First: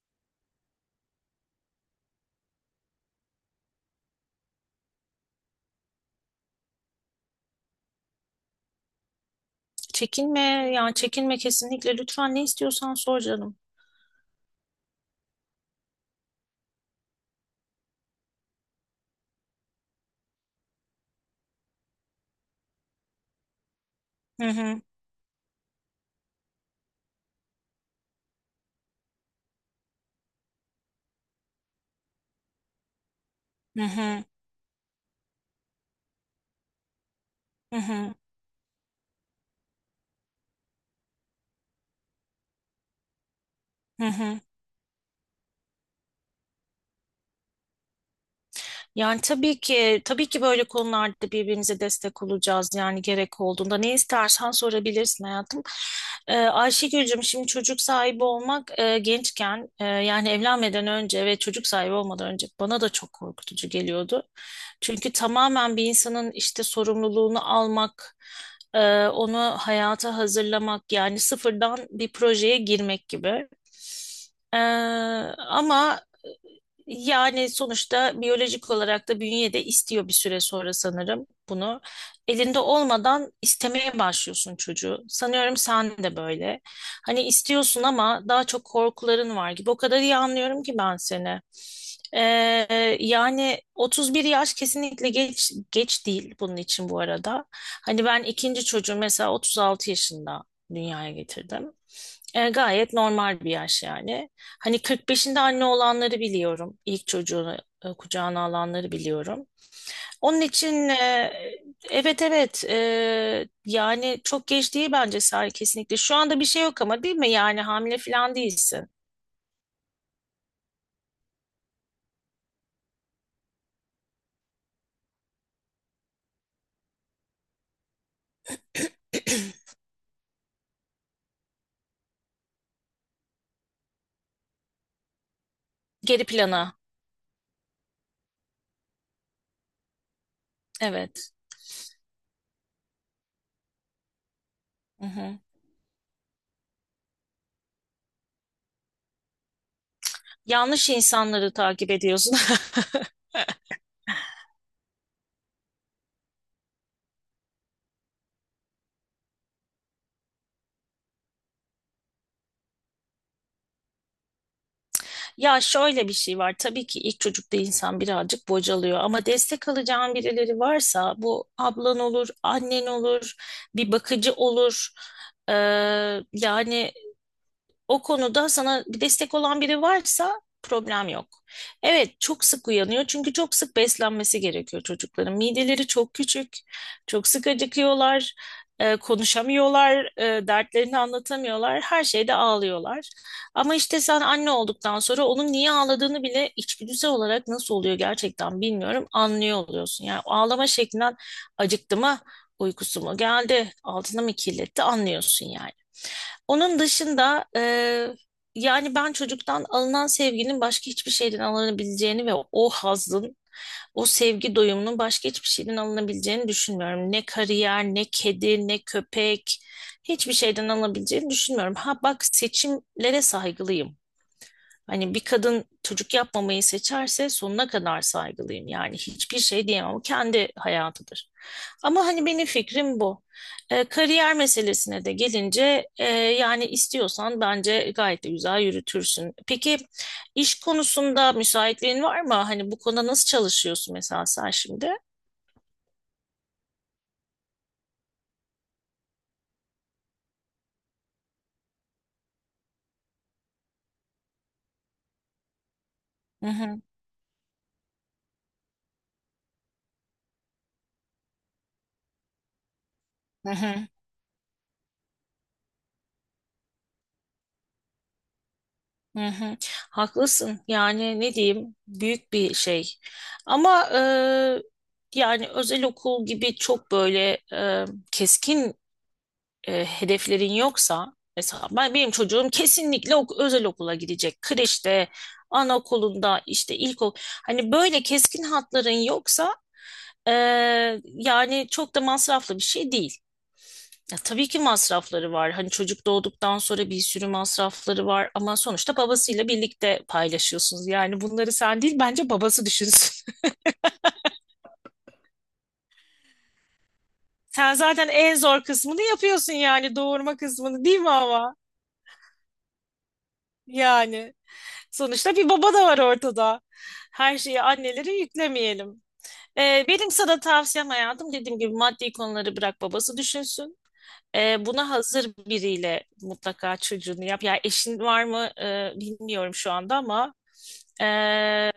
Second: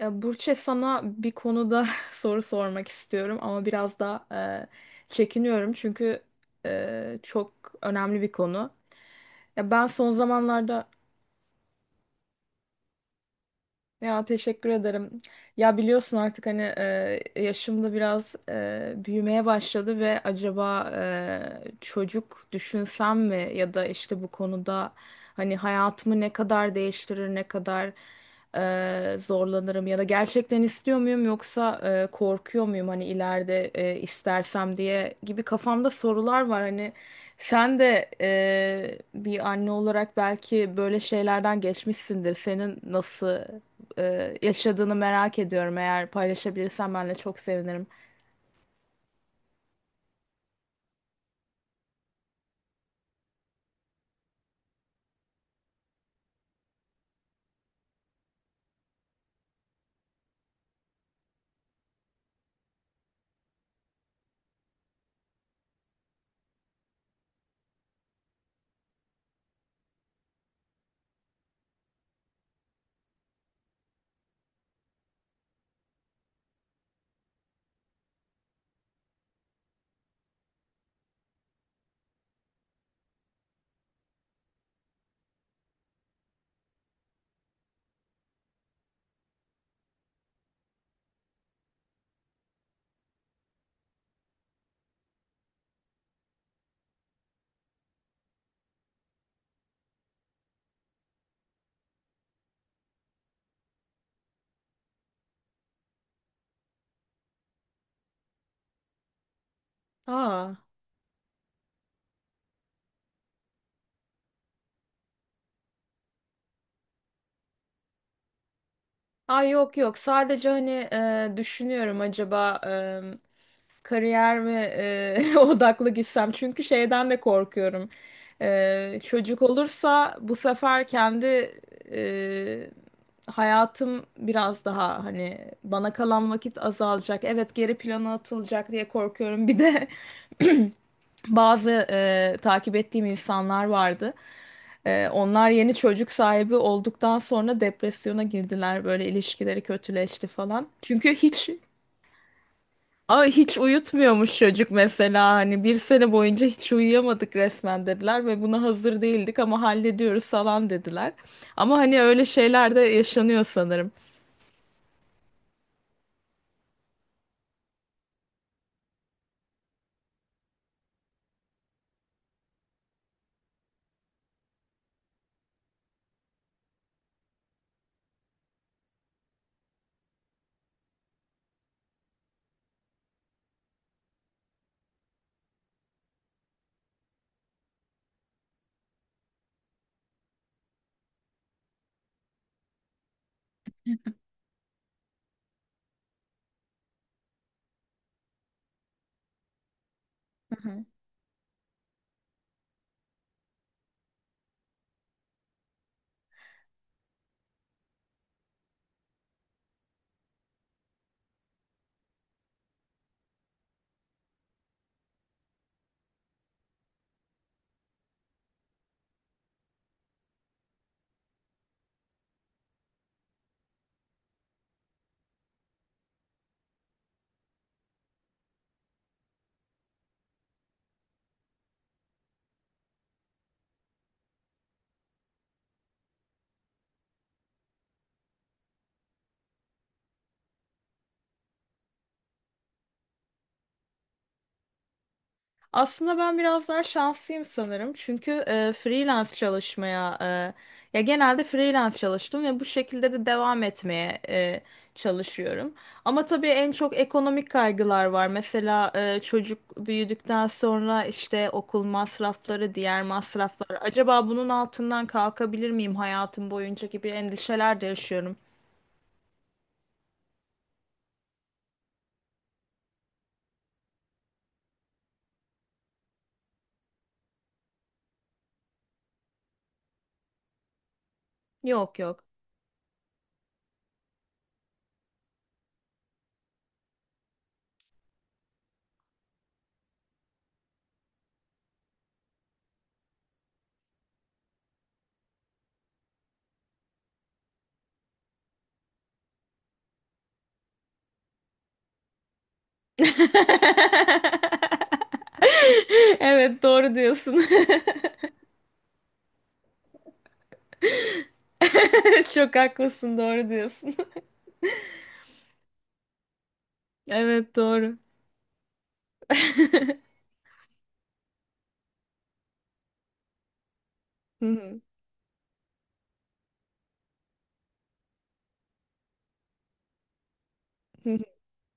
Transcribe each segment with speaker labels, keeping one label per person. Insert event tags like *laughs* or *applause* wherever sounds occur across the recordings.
Speaker 1: Ya Burçe sana bir konuda *laughs* soru sormak istiyorum ama biraz da çekiniyorum çünkü çok önemli bir konu. Ya ben son
Speaker 2: Çekinme
Speaker 1: zamanlarda
Speaker 2: çekinme kesinlikle lütfen ne istiyorsan sor canım.
Speaker 1: ya teşekkür ederim. Ya biliyorsun artık hani yaşım da biraz büyümeye başladı ve acaba çocuk düşünsem mi ya da işte bu
Speaker 2: Hı hı,
Speaker 1: konuda hani hayatımı ne kadar değiştirir, ne kadar zorlanırım ya da gerçekten istiyor muyum yoksa korkuyor muyum hani ileride
Speaker 2: hı hı,
Speaker 1: istersem diye gibi kafamda sorular var hani
Speaker 2: hı
Speaker 1: sen de
Speaker 2: hı,
Speaker 1: bir anne olarak belki böyle şeylerden geçmişsindir. Senin nasıl
Speaker 2: hı hı.
Speaker 1: yaşadığını merak ediyorum. Eğer paylaşabilirsen benle çok sevinirim.
Speaker 2: Yani tabii ki böyle konularda birbirimize destek olacağız, yani gerek olduğunda ne istersen sorabilirsin hayatım. Ayşegül'cüm şimdi çocuk sahibi olmak, gençken, yani evlenmeden önce ve çocuk sahibi olmadan önce bana da çok korkutucu geliyordu. Çünkü tamamen bir insanın işte sorumluluğunu almak, onu hayata hazırlamak, yani sıfırdan bir projeye girmek gibi. Ee, ama yani sonuçta biyolojik olarak da bünye de istiyor bir süre sonra sanırım bunu. Elinde olmadan istemeye başlıyorsun çocuğu. Sanıyorum sen de böyle. Hani istiyorsun ama daha çok korkuların var gibi. O kadar iyi anlıyorum ki ben seni. Ee, Yani 31 yaş kesinlikle geç değil bunun için bu arada. Hani ben ikinci çocuğu mesela 36 yaşında dünyaya getirdim. Gayet normal bir yaş yani. Hani 45'inde anne olanları biliyorum. İlk çocuğunu kucağına alanları biliyorum. Onun
Speaker 1: Aa,
Speaker 2: için evet evet e, yani çok geç değil bence Sare, kesinlikle. Şu anda bir şey yok ama değil mi? Yani hamile falan değilsin.
Speaker 1: ay yok yok, sadece hani düşünüyorum acaba kariyer mi *laughs* odaklı gitsem, çünkü şeyden de korkuyorum. Çocuk olursa bu sefer kendi e, hayatım biraz daha, hani bana
Speaker 2: Geri
Speaker 1: kalan vakit
Speaker 2: plana.
Speaker 1: azalacak. Evet, geri plana atılacak diye korkuyorum bir de. *laughs*
Speaker 2: Evet.
Speaker 1: Bazı takip ettiğim insanlar vardı.
Speaker 2: Hı hı.
Speaker 1: Onlar yeni çocuk sahibi olduktan sonra depresyona girdiler. Böyle ilişkileri kötüleşti falan.
Speaker 2: Yanlış
Speaker 1: Çünkü hiç.
Speaker 2: insanları takip ediyorsun. *laughs*
Speaker 1: Aa, hiç uyutmuyormuş çocuk mesela, hani bir sene boyunca hiç uyuyamadık resmen dediler ve buna hazır değildik ama hallediyoruz falan dediler. Ama hani öyle şeyler de yaşanıyor sanırım.
Speaker 2: Ya şöyle bir şey var. Tabii ki ilk çocukta insan birazcık bocalıyor ama destek alacağın birileri varsa, bu ablan olur, annen olur, bir bakıcı olur. Ee, Yani o konuda sana bir destek olan biri varsa problem yok. Evet, çok sık uyanıyor çünkü çok sık beslenmesi gerekiyor çocukların. Mideleri çok küçük, çok sık acıkıyorlar, konuşamıyorlar, dertlerini anlatamıyorlar, her şeyde ağlıyorlar. Ama işte sen anne olduktan sonra onun niye ağladığını bile içgüdüsel olarak, nasıl oluyor gerçekten bilmiyorum, anlıyor oluyorsun. Yani ağlama şeklinden acıktı mı, uykusu mu geldi, altına mı kirletti anlıyorsun yani. Onun dışında yani ben çocuktan alınan sevginin başka hiçbir şeyden alınabileceğini ve o hazın, o sevgi doyumunun başka hiçbir şeyden alınabileceğini düşünmüyorum. Ne kariyer, ne kedi, ne köpek, hiçbir şeyden alınabileceğini düşünmüyorum. Ha bak, seçimlere saygılıyım. Hani bir kadın çocuk yapmamayı seçerse sonuna kadar saygılıyım. Yani hiçbir şey diyemem. O kendi hayatıdır. Ama hani benim fikrim bu. Kariyer meselesine de gelince, yani istiyorsan bence gayet de güzel yürütürsün. Peki iş konusunda müsaitliğin var mı? Hani bu konuda nasıl çalışıyorsun mesela sen şimdi?
Speaker 1: Aslında ben biraz daha şanslıyım sanırım. Çünkü freelance çalışmaya genelde freelance çalıştım ve bu şekilde de devam etmeye çalışıyorum. Ama
Speaker 2: Hı
Speaker 1: tabii en
Speaker 2: hı,
Speaker 1: çok ekonomik kaygılar var. Mesela çocuk büyüdükten sonra işte okul masrafları, diğer
Speaker 2: hı
Speaker 1: masraflar.
Speaker 2: hı,
Speaker 1: Acaba bunun altından kalkabilir miyim hayatım boyunca gibi endişeler de yaşıyorum.
Speaker 2: hı hı. Haklısın. Yani ne diyeyim, büyük bir şey. Ama yani özel okul gibi çok böyle keskin hedeflerin yoksa, mesela ben
Speaker 1: Yok
Speaker 2: benim
Speaker 1: yok.
Speaker 2: çocuğum kesinlikle ok özel okula gidecek. Kreşte, anaokulunda, işte ilkokul. Hani böyle keskin hatların yoksa e, yani çok da masraflı bir şey değil. Ya tabii ki masrafları var. Hani çocuk doğduktan sonra bir sürü masrafları var ama sonuçta babasıyla birlikte paylaşıyorsunuz. Yani bunları sen değil bence babası düşünsün.
Speaker 1: *laughs* Evet, doğru diyorsun.
Speaker 2: *laughs* Sen zaten
Speaker 1: *laughs*
Speaker 2: en zor kısmını yapıyorsun, yani doğurma kısmını, değil mi ama?
Speaker 1: *laughs* Çok haklısın, doğru diyorsun. *laughs*
Speaker 2: Yani sonuçta bir baba da var ortada. Her
Speaker 1: Evet,
Speaker 2: şeyi
Speaker 1: doğru.
Speaker 2: annelere yüklemeyelim.
Speaker 1: *laughs* Hı
Speaker 2: Benim sana tavsiyem hayatım, dediğim gibi maddi konuları bırak babası düşünsün.
Speaker 1: hı,
Speaker 2: Buna hazır biriyle mutlaka çocuğunu yap. Yani eşin var mı bilmiyorum şu anda ama
Speaker 1: hı hı.
Speaker 2: e,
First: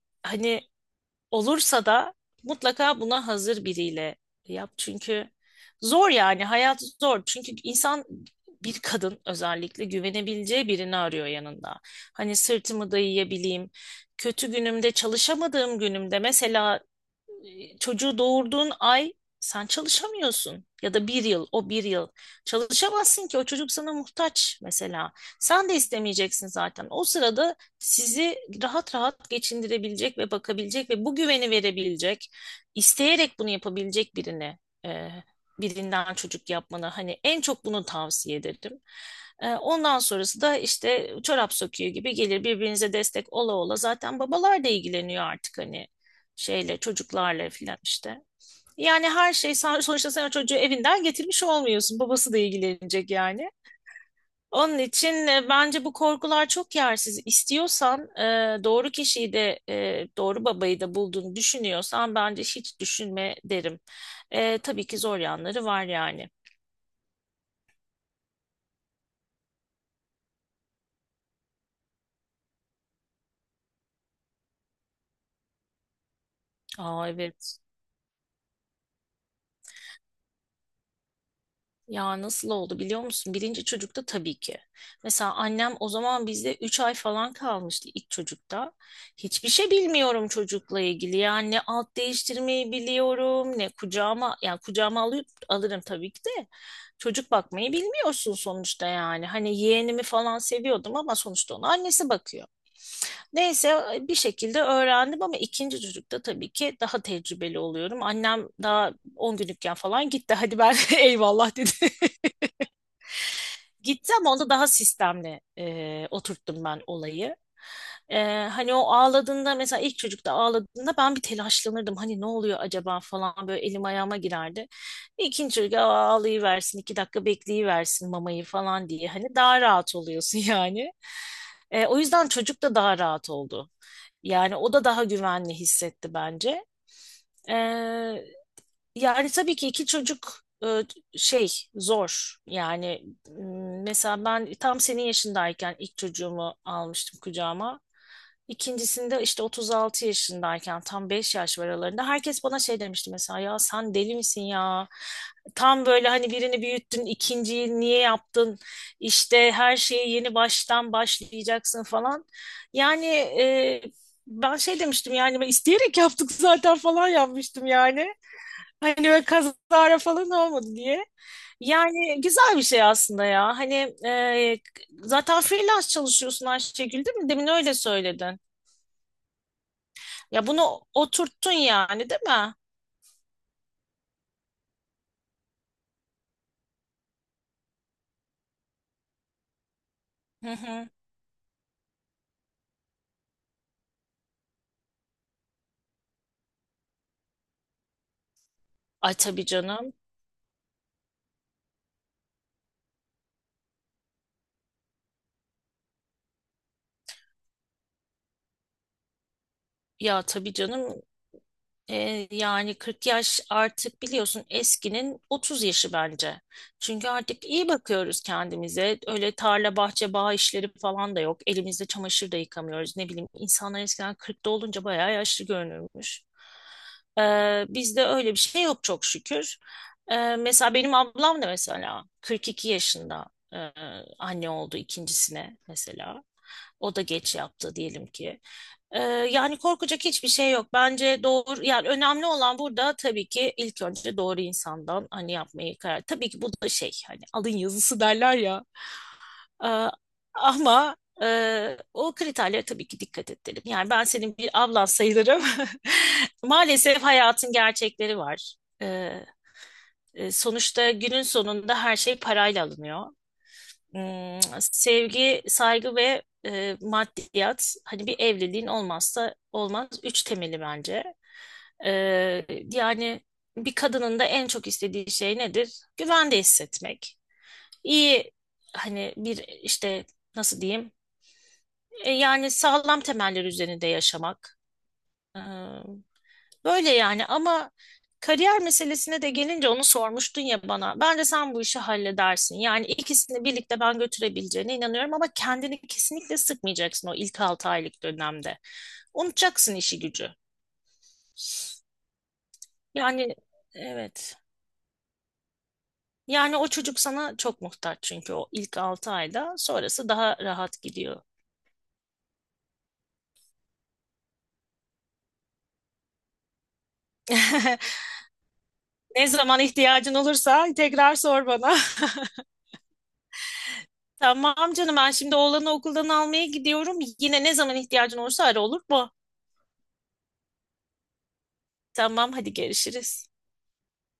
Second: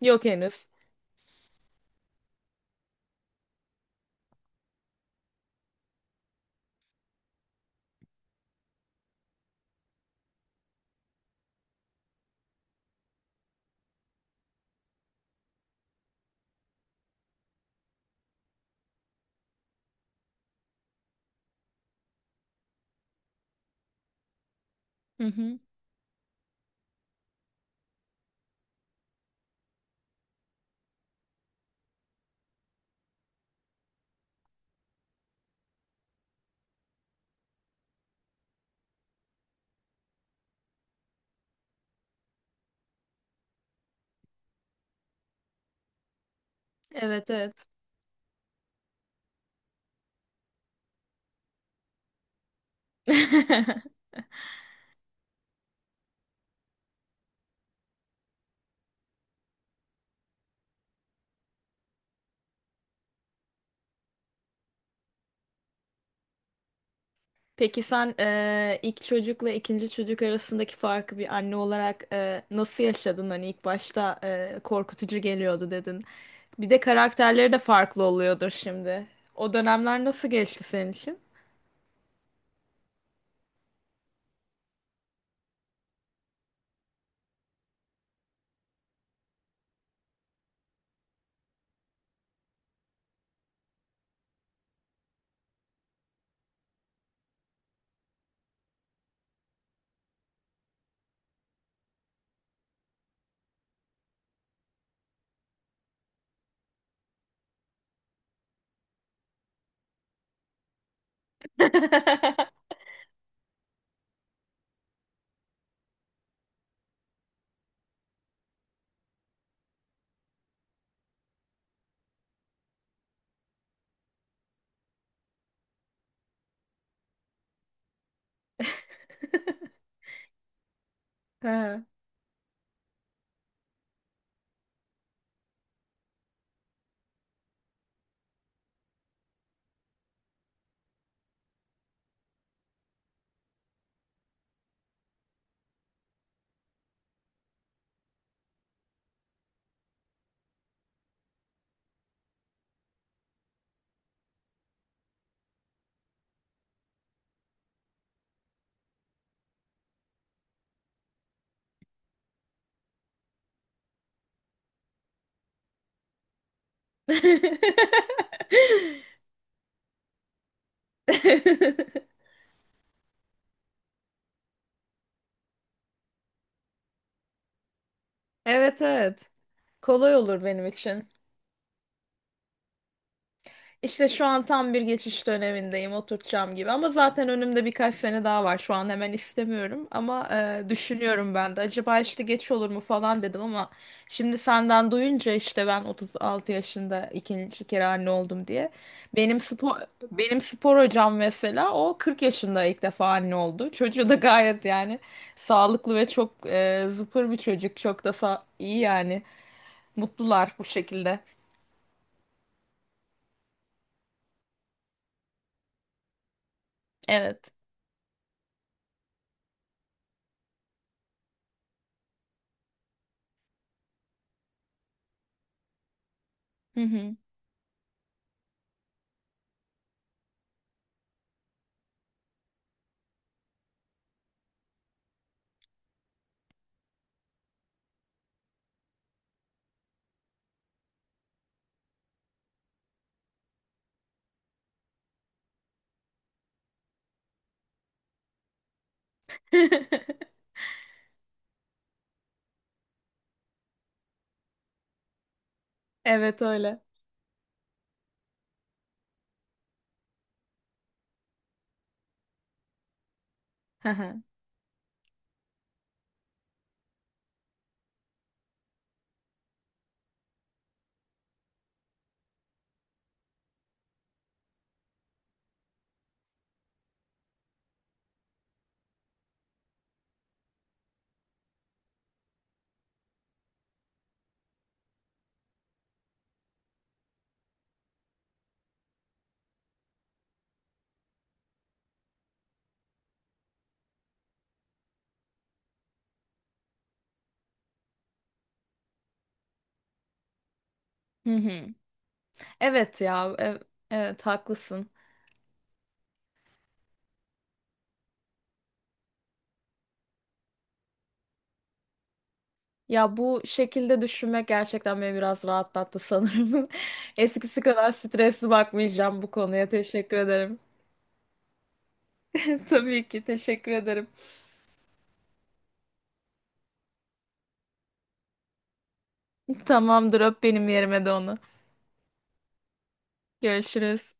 Speaker 1: Yok
Speaker 2: hani
Speaker 1: henüz.
Speaker 2: olursa da mutlaka buna hazır biriyle yap. Çünkü zor, yani hayat zor. Çünkü insan, bir kadın özellikle, güvenebileceği birini arıyor yanında. Hani sırtımı dayayabileyim. Kötü günümde, çalışamadığım günümde, mesela çocuğu doğurduğun ay sen çalışamıyorsun, ya da bir yıl, o bir yıl çalışamazsın ki o çocuk sana muhtaç mesela,
Speaker 1: Hı hı.
Speaker 2: sen de istemeyeceksin zaten o sırada. Sizi rahat rahat geçindirebilecek ve bakabilecek ve bu güveni verebilecek, isteyerek bunu yapabilecek birine, e, birinden çocuk yapmanı hani en çok bunu tavsiye ederim. Ondan sonrası da işte çorap söküğü gibi gelir, birbirinize destek ola ola. Zaten babalar da ilgileniyor artık, hani şeyle,
Speaker 1: Evet,
Speaker 2: çocuklarla
Speaker 1: evet.
Speaker 2: filan işte. Yani her şey sen, *laughs* sonuçta sen o çocuğu evinden getirmiş olmuyorsun. Babası da ilgilenecek yani.
Speaker 1: *laughs*
Speaker 2: Onun için bence bu korkular çok yersiz. İstiyorsan doğru kişiyi de, doğru babayı da bulduğunu düşünüyorsan, bence hiç düşünme derim. Tabii ki zor yanları var yani.
Speaker 1: Peki sen ilk çocukla ikinci çocuk arasındaki farkı bir anne olarak nasıl yaşadın? Hani ilk başta korkutucu geliyordu dedin. Bir de
Speaker 2: Aa,
Speaker 1: karakterleri de
Speaker 2: evet.
Speaker 1: farklı oluyordur şimdi. O dönemler nasıl geçti senin için?
Speaker 2: Ya nasıl oldu biliyor musun? Birinci çocukta tabii ki. Mesela annem o zaman bizde 3 ay falan kalmıştı ilk çocukta. Hiçbir şey bilmiyorum çocukla ilgili. Yani ne alt değiştirmeyi biliyorum, ne kucağıma, yani kucağıma alıp alırım tabii ki de. Çocuk bakmayı bilmiyorsun sonuçta yani. Hani yeğenimi falan seviyordum ama sonuçta ona annesi bakıyor. Neyse bir şekilde öğrendim ama ikinci çocukta tabii ki daha tecrübeli oluyorum. Annem daha 10 günlükken falan gitti. Hadi ben *laughs* eyvallah dedi,
Speaker 1: *laughs*
Speaker 2: gitti, ama onda daha sistemli oturttum ben olayı. E, Hani o ağladığında, mesela ilk çocukta ağladığında ben bir telaşlanırdım. Hani ne oluyor acaba falan, böyle elim ayağıma girerdi. İkinci çocuk, "Aa, ağlayıversin, 2 dakika bekleyiversin mamayı" falan diye. Hani daha rahat oluyorsun *laughs* yani.
Speaker 1: Ha.
Speaker 2: O yüzden çocuk da daha rahat oldu. Yani o da daha güvenli hissetti bence. E, Yani tabii ki iki çocuk şey zor. Yani mesela ben tam senin yaşındayken ilk çocuğumu almıştım kucağıma. İkincisinde işte 36 yaşındayken, tam 5 yaş var aralarında, herkes bana şey demişti mesela, ya sen deli misin ya? Tam böyle hani birini büyüttün, ikinciyi niye yaptın? İşte her şeyi yeni baştan başlayacaksın falan. Yani ben şey demiştim yani, ben isteyerek yaptık zaten falan yapmıştım yani. Hani böyle kazara falan olmadı diye.
Speaker 1: *laughs*
Speaker 2: Yani güzel bir şey aslında ya. Hani e, zaten freelance çalışıyorsun Ayşegül, değil mi? Demin öyle söyledin.
Speaker 1: Evet, evet. Kolay olur
Speaker 2: Ya
Speaker 1: benim
Speaker 2: bunu
Speaker 1: için.
Speaker 2: oturttun yani değil mi?
Speaker 1: İşte şu an tam bir geçiş dönemindeyim, oturtacağım gibi. Ama zaten önümde birkaç sene daha var. Şu an hemen istemiyorum ama
Speaker 2: Hı hı.
Speaker 1: düşünüyorum ben de. Acaba işte geç olur mu falan dedim ama şimdi senden duyunca, işte ben 36 yaşında ikinci kere anne oldum diye.
Speaker 2: Ay
Speaker 1: Benim
Speaker 2: tabii
Speaker 1: spor
Speaker 2: canım.
Speaker 1: Benim spor hocam mesela o 40 yaşında ilk defa anne oldu. Çocuğu da gayet yani sağlıklı ve çok zıpır bir çocuk. Çok da iyi yani.
Speaker 2: Ya tabii
Speaker 1: Mutlular bu
Speaker 2: canım.
Speaker 1: şekilde.
Speaker 2: Yani 40 yaş artık, biliyorsun, eskinin 30 yaşı bence. Çünkü artık
Speaker 1: Evet.
Speaker 2: iyi bakıyoruz kendimize. Öyle tarla, bahçe, bağ işleri falan da yok. Elimizde çamaşır da yıkamıyoruz. Ne bileyim, insanlar eskiden 40'ta olunca bayağı yaşlı görünürmüş.
Speaker 1: Hı hı.
Speaker 2: E, Bizde öyle bir şey yok çok şükür. Mesela benim ablam da mesela 42 yaşında e, anne oldu ikincisine mesela. O da geç yaptı diyelim ki. Ee, Yani korkacak hiçbir şey yok. Bence doğru, yani önemli olan burada tabii ki ilk önce doğru insandan hani yapmayı karar. Tabii ki bu da şey, hani alın yazısı derler ya. Ee,
Speaker 1: *laughs*
Speaker 2: ama o kriterlere tabii ki dikkat edelim. Yani ben senin bir ablan sayılırım.
Speaker 1: Evet
Speaker 2: *laughs*
Speaker 1: öyle.
Speaker 2: Maalesef hayatın gerçekleri var. Ee, Sonuçta günün sonunda her şey parayla alınıyor.
Speaker 1: Hı hı.
Speaker 2: Sevgi, saygı ve maddiyat, hani bir evliliğin olmazsa olmaz üç temeli bence. Ee, Yani bir kadının da en çok istediği şey nedir? Güvende hissetmek. İyi, hani bir, işte nasıl diyeyim? Yani sağlam temeller üzerinde yaşamak. Böyle yani. Ama kariyer meselesine de gelince, onu sormuştun ya bana. Bence sen bu işi halledersin. Yani ikisini birlikte ben götürebileceğine inanıyorum ama kendini kesinlikle sıkmayacaksın o ilk 6 aylık dönemde. Unutacaksın işi gücü.
Speaker 1: Hı hı. Evet
Speaker 2: Yani
Speaker 1: ya. ev- Evet
Speaker 2: evet.
Speaker 1: haklısın.
Speaker 2: Yani o çocuk sana çok muhtaç çünkü o ilk 6 ayda, sonrası daha rahat gidiyor.
Speaker 1: Ya bu şekilde düşünmek gerçekten beni biraz rahatlattı sanırım. *laughs* Eskisi kadar
Speaker 2: *laughs*
Speaker 1: stresli bakmayacağım
Speaker 2: Ne
Speaker 1: bu
Speaker 2: zaman
Speaker 1: konuya.
Speaker 2: ihtiyacın
Speaker 1: Teşekkür ederim.
Speaker 2: olursa tekrar sor bana.
Speaker 1: *laughs* Tabii ki, teşekkür
Speaker 2: *laughs*
Speaker 1: ederim.
Speaker 2: Tamam canım, ben şimdi oğlanı okuldan almaya gidiyorum. Yine ne zaman ihtiyacın olursa ara, olur mu?
Speaker 1: Tamamdır, öp benim yerime de onu.
Speaker 2: Tamam, hadi görüşürüz.
Speaker 1: Görüşürüz.